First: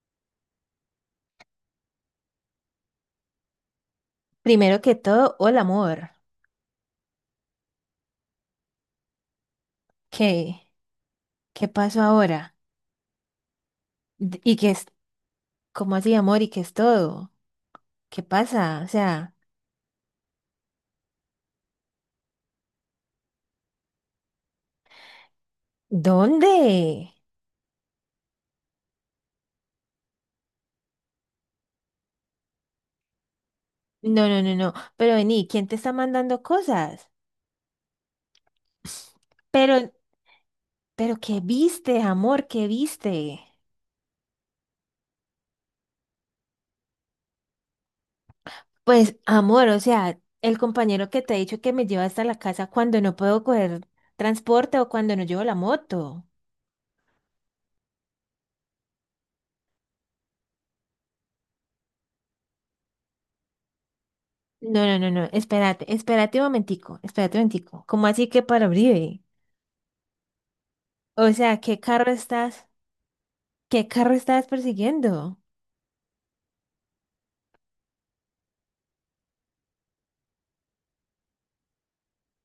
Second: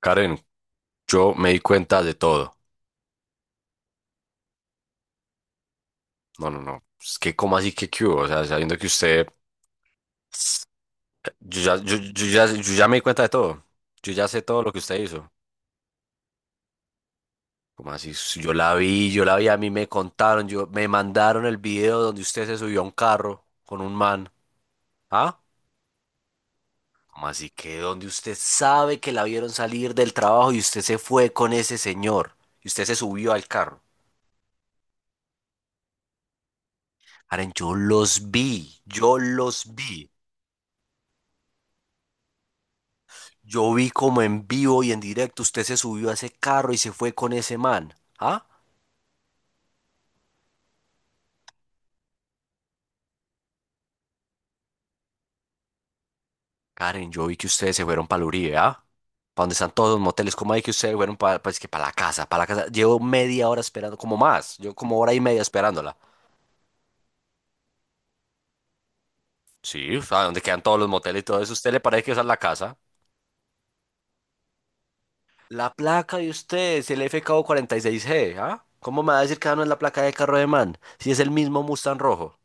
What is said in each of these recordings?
Karen, yo me di cuenta de todo. Primero que todo, hola amor. No, no, no. Es que, ¿cómo así que qué hubo? O sea, sabiendo que usted. ¿Qué? Yo ¿Qué ya, yo, pasó yo ya, ahora? yo ya me di cuenta de todo. Yo ya D- sé ¿Y todo qué lo que es? usted hizo. ¿Cómo así, amor? ¿Y qué es todo? ¿Cómo así? ¿Qué Si Yo la pasa? O vi, yo sea, la vi, a mí me contaron, me mandaron el video donde usted se subió a un carro con un man. ¿Ah? ¿dónde? ¿Cómo así que donde usted sabe que la vieron salir del trabajo y usted se fue con ese señor? Y usted se subió al carro. No. Pero vení, ¿quién te está mandando cosas? Karen, yo los vi, yo los Pero, vi. pero ¿qué viste, amor? ¿Qué viste? Yo vi como en vivo y en directo usted se subió a ese carro y se fue con ese man. ¿Ah? Pues, amor, o sea, el compañero que te ha dicho que me lleva hasta la casa cuando no puedo coger transporte o cuando no llevo la moto. Karen, yo vi que ustedes se fueron para el Uribe, ¿ah? Para donde están todos los moteles. ¿Cómo hay que ustedes fueron para, que para la casa? Para la casa. Llevo media hora esperando, como más. Yo No, no, como no, hora y no. media Espérate, esperándola. espérate un momentico, espérate un momentico. ¿Cómo así que para Uribe? Sí, o sea, donde quedan todos los moteles y O todo eso. sea, ¿Usted le parece que esa es la casa? ¿Qué carro estás persiguiendo? La placa de ustedes, el F FKO 46G, ¿ah? ¿Cómo me va a decir que esa no es la placa de carro de man? Si es el mismo Mustang rojo.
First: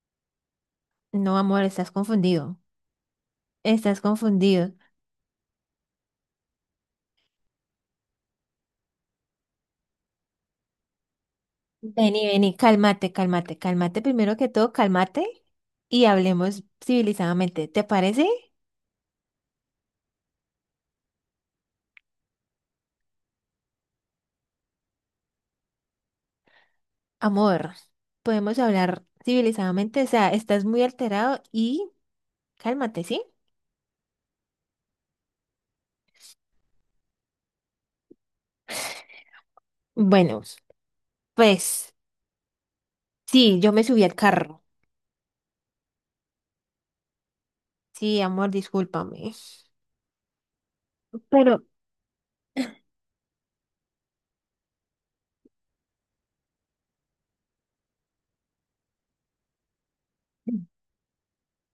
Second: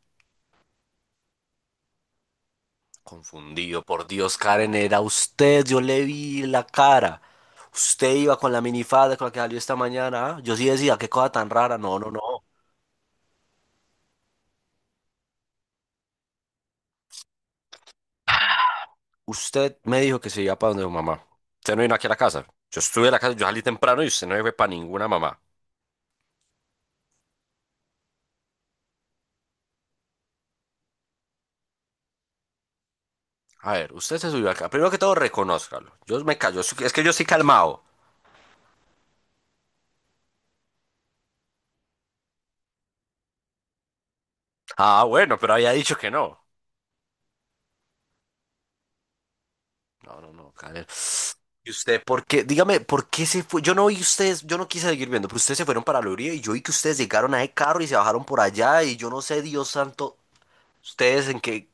No, amor, estás confundido. Confundido, Estás por Dios, confundido. Karen, era usted, yo le vi la cara. Usted iba con la minifalda con la que salió esta mañana. ¿Ah? Yo sí decía, qué cosa tan rara. No, no, no. Vení, cálmate. Primero que todo, cálmate y hablemos civilizadamente. ¿Te parece? Usted me dijo que se iba para donde su mamá. Usted no vino aquí a la casa. Yo estuve en la casa, yo salí temprano y usted no fue para ninguna mamá. Amor, podemos hablar civilizadamente. O sea, estás muy alterado y cálmate, ¿sí? A ver, usted se subió acá. Primero que todo, reconózcalo. Yo me callo, es que yo estoy calmado. Bueno, pues sí, yo me subí al carro. Ah, bueno, pero había dicho que no. Sí, amor, discúlpame. No, no, no, Karen. Pero ¿Y usted por qué? Dígame, ¿por qué se fue? Yo no vi ustedes, yo no quise seguir viendo, pero ustedes se fueron para el Uribe y yo vi que ustedes llegaron a ese carro y se bajaron por allá y yo no sé, Dios santo, ustedes en qué...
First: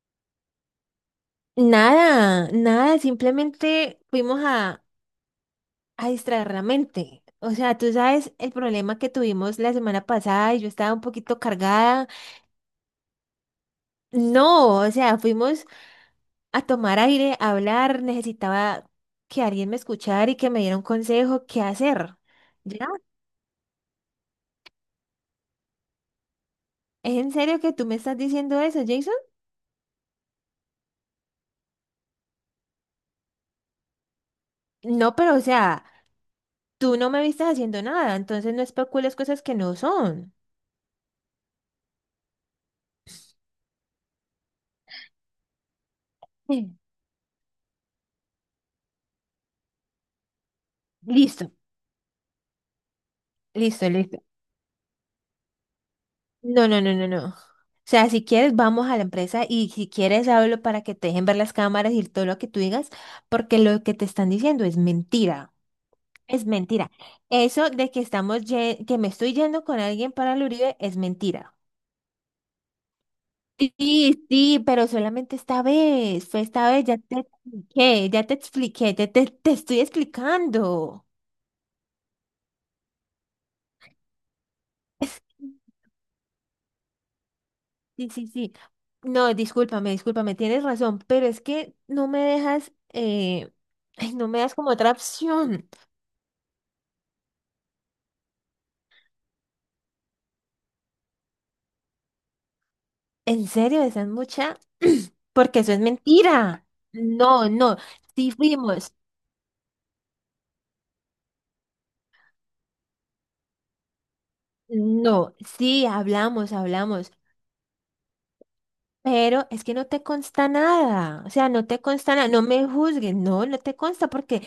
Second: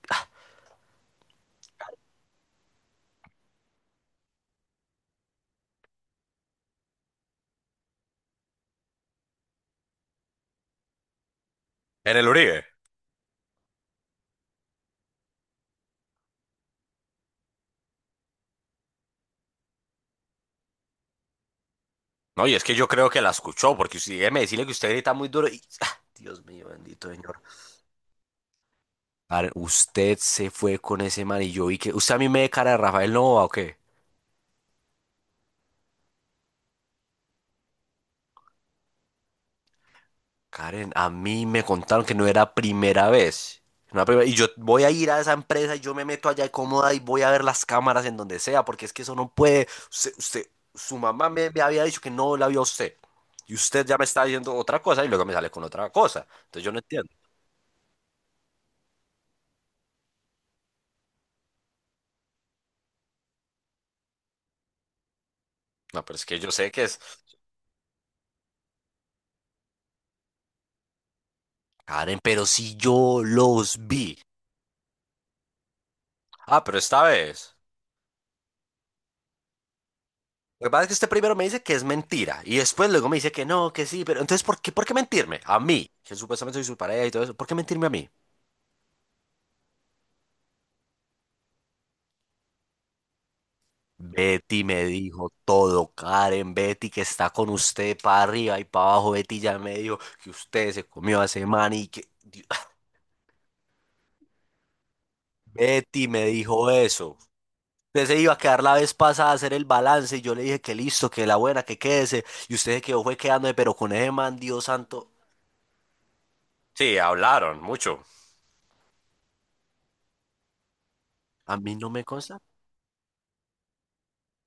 nada simplemente fuimos a distraer la mente. O sea, tú sabes el problema que tuvimos la semana pasada y yo estaba un poquito cargada. En el Uribe. No, o sea, fuimos a tomar aire, a hablar, necesitaba que alguien me escuchara y que me diera un consejo, qué hacer. No, y es que yo ¿Ya? creo que la escuchó, porque usted, déjeme decirle que usted grita muy duro y... ah, Dios mío, bendito ¿Es en señor. serio que tú me estás diciendo eso, Jason? Karen, usted se fue con ese man y yo vi que... ¿Usted a mí me ve cara de Rafael Nova o qué? No, pero o sea, tú no me viste haciendo nada, entonces no especules cosas que no son. Karen, a mí me contaron que no era primera vez. No era primera- Y yo voy a ir a esa empresa y yo me meto allá Mm. cómoda y voy a ver las cámaras en donde sea, porque es que eso no puede. Su mamá Listo, me había dicho que no la vio a usted. Y usted listo, ya me listo. está diciendo otra cosa y luego me sale con otra cosa. Entonces No, yo no no, no, no, entiendo. no. O sea, si quieres, vamos a la empresa y si quieres, hablo para que te dejen ver las cámaras y todo lo que tú digas, porque lo que te están diciendo es mentira. No, pero es que Es yo sé que mentira. es. Eso de que estamos, que me estoy yendo con alguien para el Uribe es mentira. Karen, pero si yo los vi. Sí, sí, pero solamente esta vez, fue Ah, esta pero vez, ya esta te vez. expliqué, ya te expliqué, te estoy Lo que pasa es que explicando. usted primero me dice que es mentira y después luego me dice que no, que sí, pero entonces ¿por qué mentirme? A mí, que supuestamente soy su pareja y todo eso, ¿por qué mentirme a mí? Sí. No, discúlpame, tienes razón, pero es que no me dejas, ay, no me das Betty como me otra dijo opción. todo, Karen, Betty que está con usted para arriba y para abajo, Betty ya me dijo que usted se comió a ese man y que Dios, ¿En serio esa es mucha? Porque eso es Betty me mentira. dijo eso. No, no, Usted se sí iba a quedar la fuimos, vez pasada a hacer el balance y yo le dije que listo, que la buena, que quédese y usted se quedó fue quedándome, pero con ese man, Dios santo, no, sí hablamos, sí, hablamos, hablaron mucho. pero es que no te consta nada, o sea, A no mí te no me consta nada, consta. no me juzgues, no, no te consta porque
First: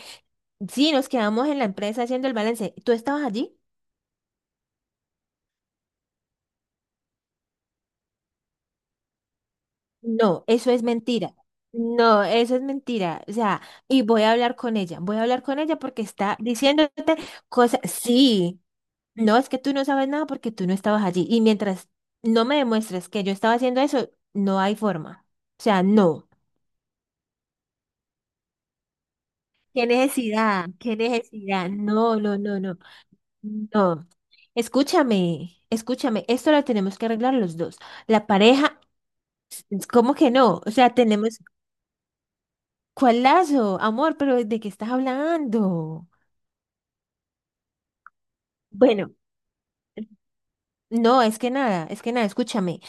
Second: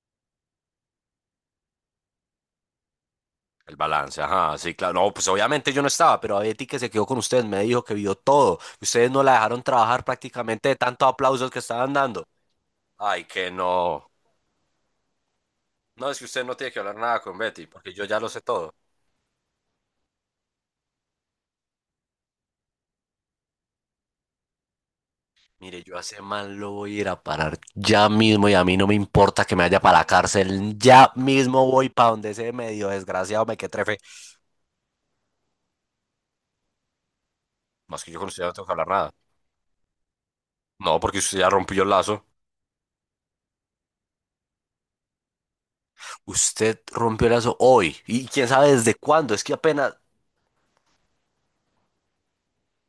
sí, nos quedamos en la empresa haciendo el balance. ¿Tú estabas allí? El balance, ajá, sí, claro. No, pues obviamente yo no estaba, pero a Betty que se quedó con ustedes me dijo que vio todo. Ustedes no la dejaron trabajar No, prácticamente eso de es tantos mentira. aplausos que estaban No, dando. eso es mentira. Ay, O que sea, y no. voy a hablar con ella. Voy a hablar con ella porque No, es que está usted no tiene que diciéndote hablar nada con Betty, cosas. porque yo ya lo sé Sí, todo. no, es que tú no sabes nada porque tú no estabas allí. Y mientras no me demuestres que yo estaba haciendo eso, no hay forma. O Mire, sea, yo hace no. mal lo voy a ir a parar ya mismo y a mí no me importa que me vaya ¿Qué para la necesidad? cárcel. ¿Qué Ya mismo necesidad? voy para No, donde no, ese no, no. medio desgraciado me que trefe. No. Escúchame. Esto lo tenemos que arreglar los dos. Más que yo con La usted ya no tengo que pareja, hablar nada. ¿cómo que no? O sea, No, porque usted tenemos. ya rompió el lazo. ¿Cuál lazo? Amor, pero ¿de qué estás hablando? Usted rompió el lazo hoy. ¿Y quién sabe desde Bueno, cuándo? Es que apenas... no, es que nada, escúchame.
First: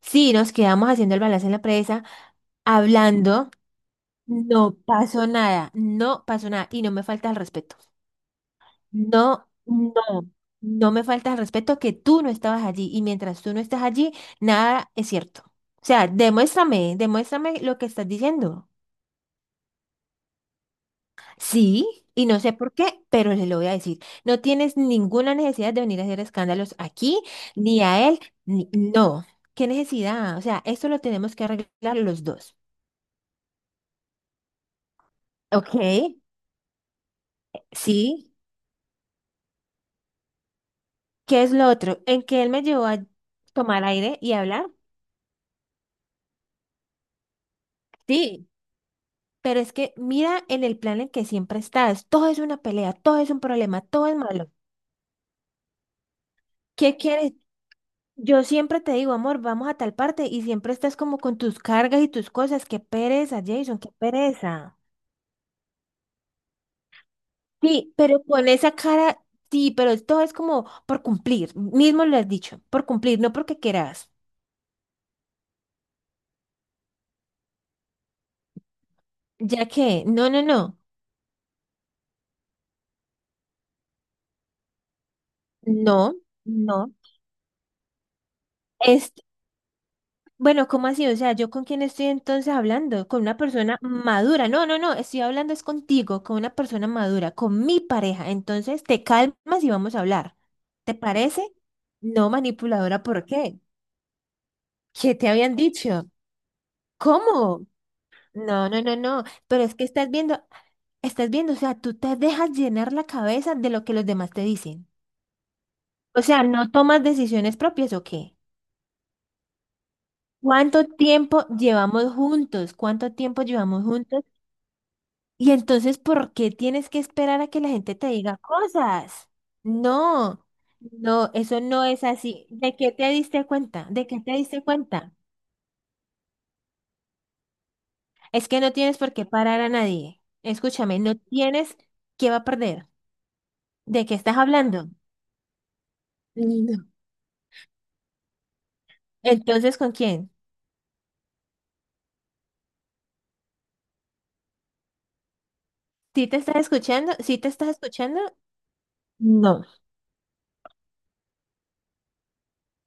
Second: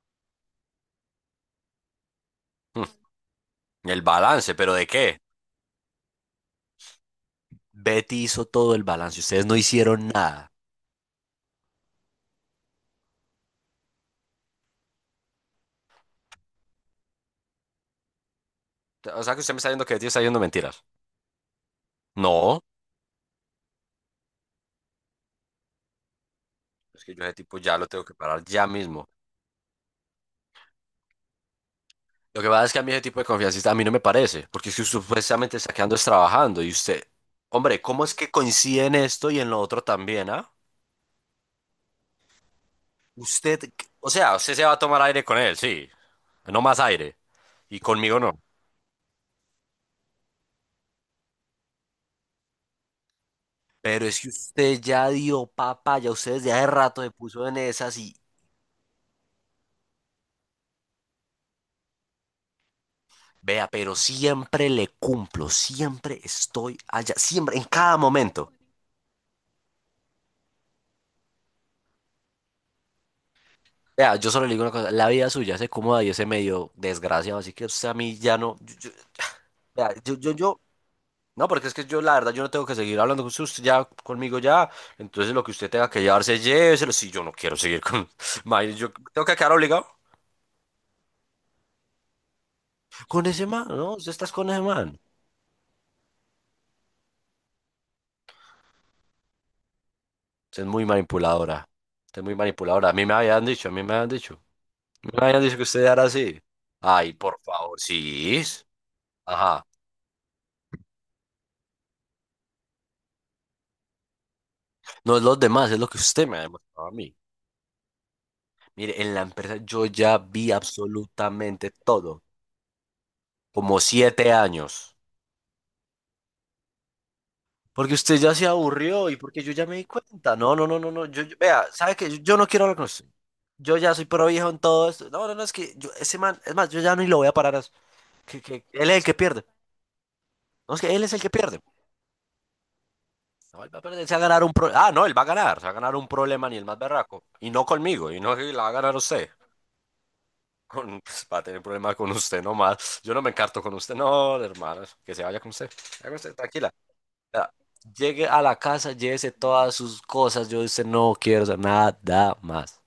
Sí, nos quedamos haciendo el balance en la presa, Mm, hablando, El balance, ¿pero no de qué? pasó nada, no pasó nada, y no me falta el respeto. Betty hizo todo el balance. Ustedes No, no no, hicieron nada. no me falta el respeto que tú no estabas allí, y mientras tú no estás allí, nada es cierto. O sea, demuéstrame lo que estás diciendo. O sea que usted me está diciendo que Betty está diciendo mentiras. Sí, y no sé No. por qué, pero le lo voy a decir. No tienes ninguna necesidad de venir a hacer escándalos Es que aquí, yo ese tipo ya ni lo tengo a que él, parar ya ni... mismo. No, ¿qué necesidad? O sea, esto lo tenemos que arreglar los Lo que dos. pasa es que a mí ese tipo de confianza a mí no me parece, porque es que usted supuestamente está Ok, quedando es trabajando y usted, hombre, ¿cómo es que sí. coincide en esto y en lo otro también, ah? ¿Qué es lo otro? En que él me llevó a Usted, tomar o aire y sea, usted se hablar. va a tomar aire con él, sí, no más aire, y conmigo no. Sí, pero es que mira en el plan en que siempre estás. Todo es una pelea, todo es un problema, Pero todo es es que malo. usted ya dio papá, ya usted desde hace ¿Qué rato se quieres? puso en esas y Yo siempre te digo, amor, vamos a tal parte y siempre estás como con tus cargas y tus cosas. Qué pereza, vea, Jason, qué pero siempre pereza. le cumplo, siempre estoy allá, siempre, en Sí, cada pero con momento. esa cara, sí, pero todo es como por cumplir. Mismo lo has dicho, por cumplir, no porque quieras. Vea, yo solo le digo una cosa, la vida suya se cómoda y ese medio desgraciado, así que usted a mí ya no, Ya vea, que, no, no, no, no, porque es que yo la verdad, yo no tengo que seguir hablando con usted, usted ya conmigo ya, entonces lo que usted tenga que no, llevarse, lléveselo, no. si yo no quiero seguir con, mae, yo Es tengo que quedar obligado Bueno, ¿cómo así? O sea, ¿yo con quién estoy entonces hablando? Con con una ese man, persona ¿no? Usted está madura. con ese No, no, man, no, estoy hablando es contigo, con una persona madura, con mi pareja. Entonces, te calmas y vamos a hablar. usted es muy ¿Te parece? manipuladora, usted es No, muy manipuladora, manipuladora, ¿por qué? A mí me ¿Qué te habían habían dicho que usted era dicho? así, ay, por ¿Cómo? favor, sí, No, no, no, no, pero ajá, es que estás viendo, o sea, tú te dejas llenar la cabeza de lo que los demás te dicen. no es los demás, es lo que O usted me ha sea, ¿no demostrado a tomas mí. decisiones propias o qué? Mire, en la empresa yo ya vi absolutamente todo, ¿Cuánto tiempo como llevamos juntos? 7 años. Y entonces, ¿por qué tienes que esperar a que la Porque gente te usted ya diga se aburrió y cosas? porque yo ya me di cuenta. No, No, no, no, no, no. No, eso Vea, no ¿sabe es qué? Yo no así. quiero hablar con usted. Yo ya soy ¿De qué pro te viejo en diste todo esto. cuenta? No, no, no, es que yo, ese man, es más, yo ya ni lo voy a parar. A eso. que, Es que que no él es tienes el que por qué pierde. parar a nadie. No, es que Escúchame, él es no el que pierde. tienes qué va a perder. No, él va a perder, ¿De se qué va a estás ganar un pro. hablando? Ah, no, él va a ganar. Se va a ganar un problema ni el más No. berraco. Y no conmigo, y no que la va a ganar usted. Entonces, ¿con quién? Pues, va a tener problemas con usted nomás. Yo no me encarto con usted, no, hermano. Que se vaya con usted. Se vaya con usted, tranquila. ¿Sí te Ya, estás escuchando? llegue a la casa, llévese No. todas sus cosas. Yo dice, no quiero saber nada más.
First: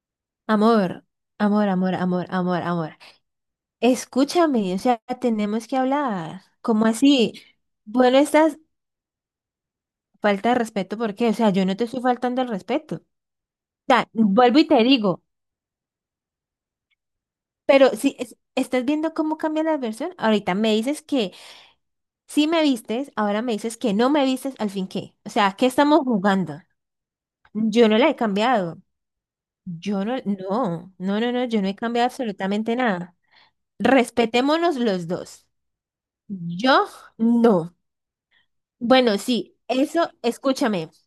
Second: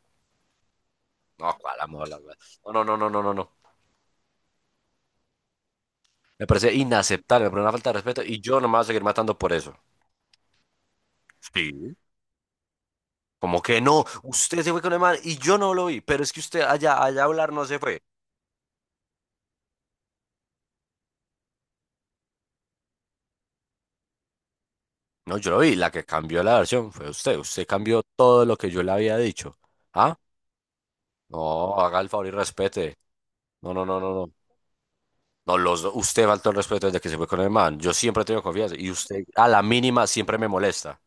Amor, No, amor, cuál amor, amor, la amor, verdad. amor, No, no, no, amor. no, no, no, no. Escúchame, o sea, tenemos que hablar. Me parece ¿Cómo así? inaceptable, me parece una falta de Bueno, respeto y estás, yo no me voy a seguir matando por eso. Falta de respeto, ¿por qué? O sea, yo no te Sí. estoy faltando el respeto. Como que O no, sea, vuelvo usted y se fue te con el digo, man y yo no lo vi, pero es que usted allá, allá a hablar no se pero fue. si es- estás viendo cómo cambia la versión, ahorita me dices que sí me vistes, ahora me dices que no me vistes, al fin qué. O No, yo sea, lo ¿qué vi, la estamos que cambió la jugando? versión fue usted. Usted Yo no cambió la he todo lo que cambiado. yo le había dicho. Yo no, ¿Ah? no, no, no, no, yo no he No, haga cambiado el favor y absolutamente respete. nada. No, no, no, no, no. Respetémonos los dos. No, usted faltó el Yo respeto desde que se fue con el no. man. Yo siempre he tenido confianza. Y Bueno, usted, a sí, la mínima, eso, siempre me escúchame. molesta.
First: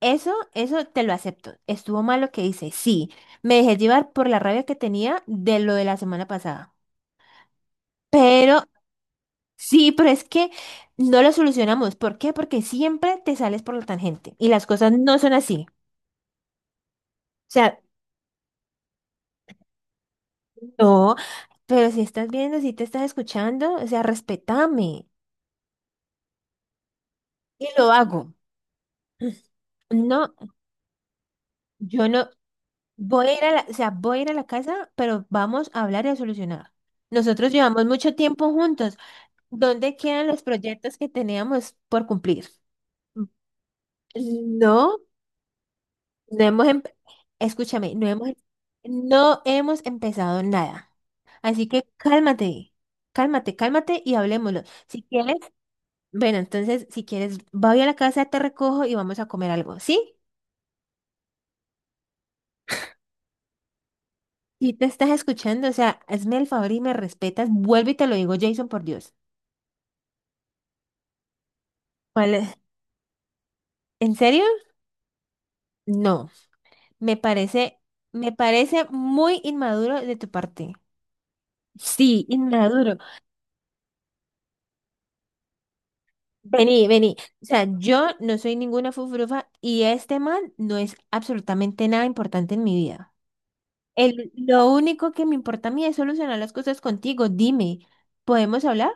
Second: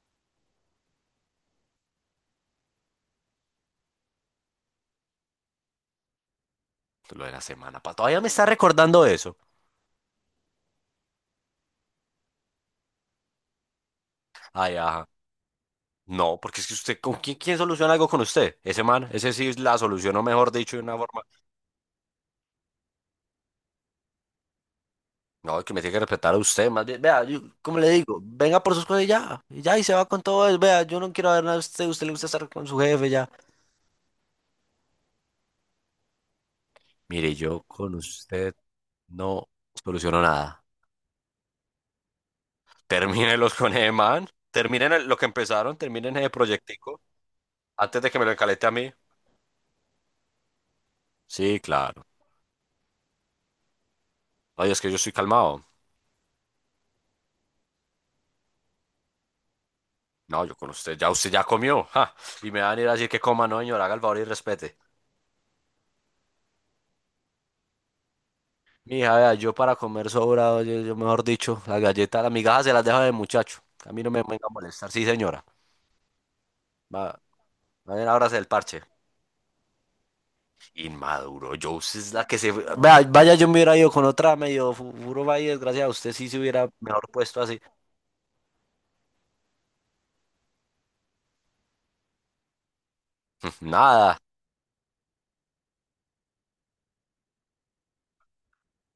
Eso te lo acepto. Estuvo mal lo que hice, sí. Me dejé llevar por la rabia que tenía de lo de la semana pasada. Lo de la semana pa- Todavía me está Pero, recordando eso. sí, pero es que no lo solucionamos. ¿Por qué? Porque siempre te sales por la tangente y las Ay, cosas ajá. no son así. No, porque es que usted, ¿con quién, O quién sea, soluciona algo con usted? Ese man, ese sí la solucionó, mejor dicho, de una no, forma. pero si estás viendo, si te estás escuchando, o sea, respétame. No, que me tiene que respetar a usted, más bien. Vea, yo, Y como le lo digo, hago. venga por sus cosas y ya. Y ya, y se va con No, todo eso. Vea, yo no quiero ver nada de usted. Usted yo le gusta no estar con su jefe voy ya. a ir a la, o sea, voy a ir a la casa, pero vamos a hablar y a solucionar. Mire, Nosotros yo llevamos con mucho tiempo usted juntos. no ¿Dónde soluciono quedan los nada. proyectos que teníamos por cumplir? Termínelos con ese man. Terminen No, lo que empezaron, terminen ese no hemos, em- proyectico escúchame, antes de que me lo encalete a mí. no hemos empezado nada. Sí, Así que claro. cálmate y hablemoslo. Oye, es que yo Si estoy quieres, calmado. Si quieres, voy a la casa, te recojo y vamos a comer algo, ¿sí? No, yo con usted ya comió. Ja. Y me van a ir a decir que coma, no, señor, haga el favor y Si respete. te estás escuchando, o sea, hazme el favor y me respetas, vuelve y te lo digo, Jason, por Dios. Mija, vea, yo para comer sobrado, yo mejor dicho, las galletas, las ¿Cuál es? migajas se las deja de muchacho. A mí no ¿En me serio? venga a molestar. Sí, señora. No, me Va, parece, vayan ahora me del parche. parece muy inmaduro de tu parte. Inmaduro, yo usted es la Sí, que se... inmaduro. Vea, vaya, yo me hubiera ido con otra medio furo, vaya, desgracia, usted sí se hubiera Vení, mejor vení. puesto O así. sea, yo no soy ninguna fufurufa y este man no es absolutamente nada importante en mi vida. Nada. Lo único que me importa a mí es solucionar las cosas contigo. Dime, ¿podemos hablar?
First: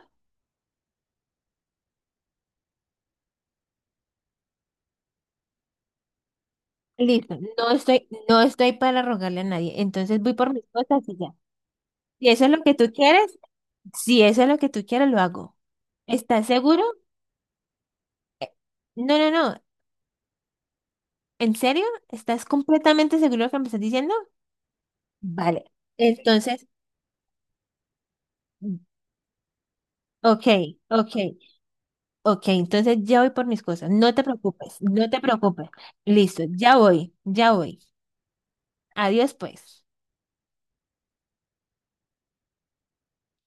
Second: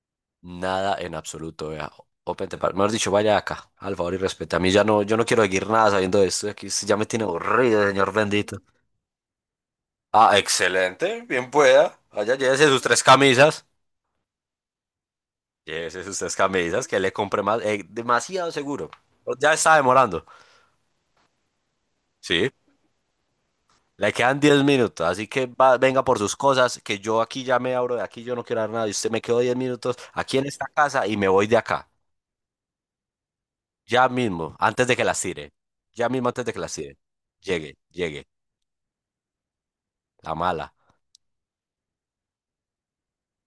Nada en absoluto, vea. Open the Mejor dicho, vaya acá, al favor y respete. A mí ya no, yo no quiero seguir nada sabiendo de esto. Aquí esto ya me tiene Listo, aburrido, señor no bendito. estoy para rogarle a nadie. Entonces voy Ah, por mis cosas y excelente, ya. bien pueda. Si Allá eso es lo llévese que sus tú tres quieres, camisas. si eso es lo que tú quieres, lo hago. Llévese sus tres ¿Estás seguro? camisas, que le compre más. Demasiado Eh, seguro. No, no, Ya no. está demorando. ¿En serio? ¿Estás Sí. completamente seguro de lo que me estás Le diciendo? quedan 10 minutos, así que Vale. Venga por sus Entonces. cosas, que yo aquí ya me abro de aquí, yo no quiero dar nada. Y usted me quedo 10 minutos aquí en Ok, esta casa ok, y me voy de acá. ok. Entonces ya voy por mis cosas. Ya No te mismo, preocupes, antes de que no la te tire. preocupes. Ya mismo antes Listo, de que la ya tire. voy, ya Llegue, voy. llegue. Adiós, pues. La mala.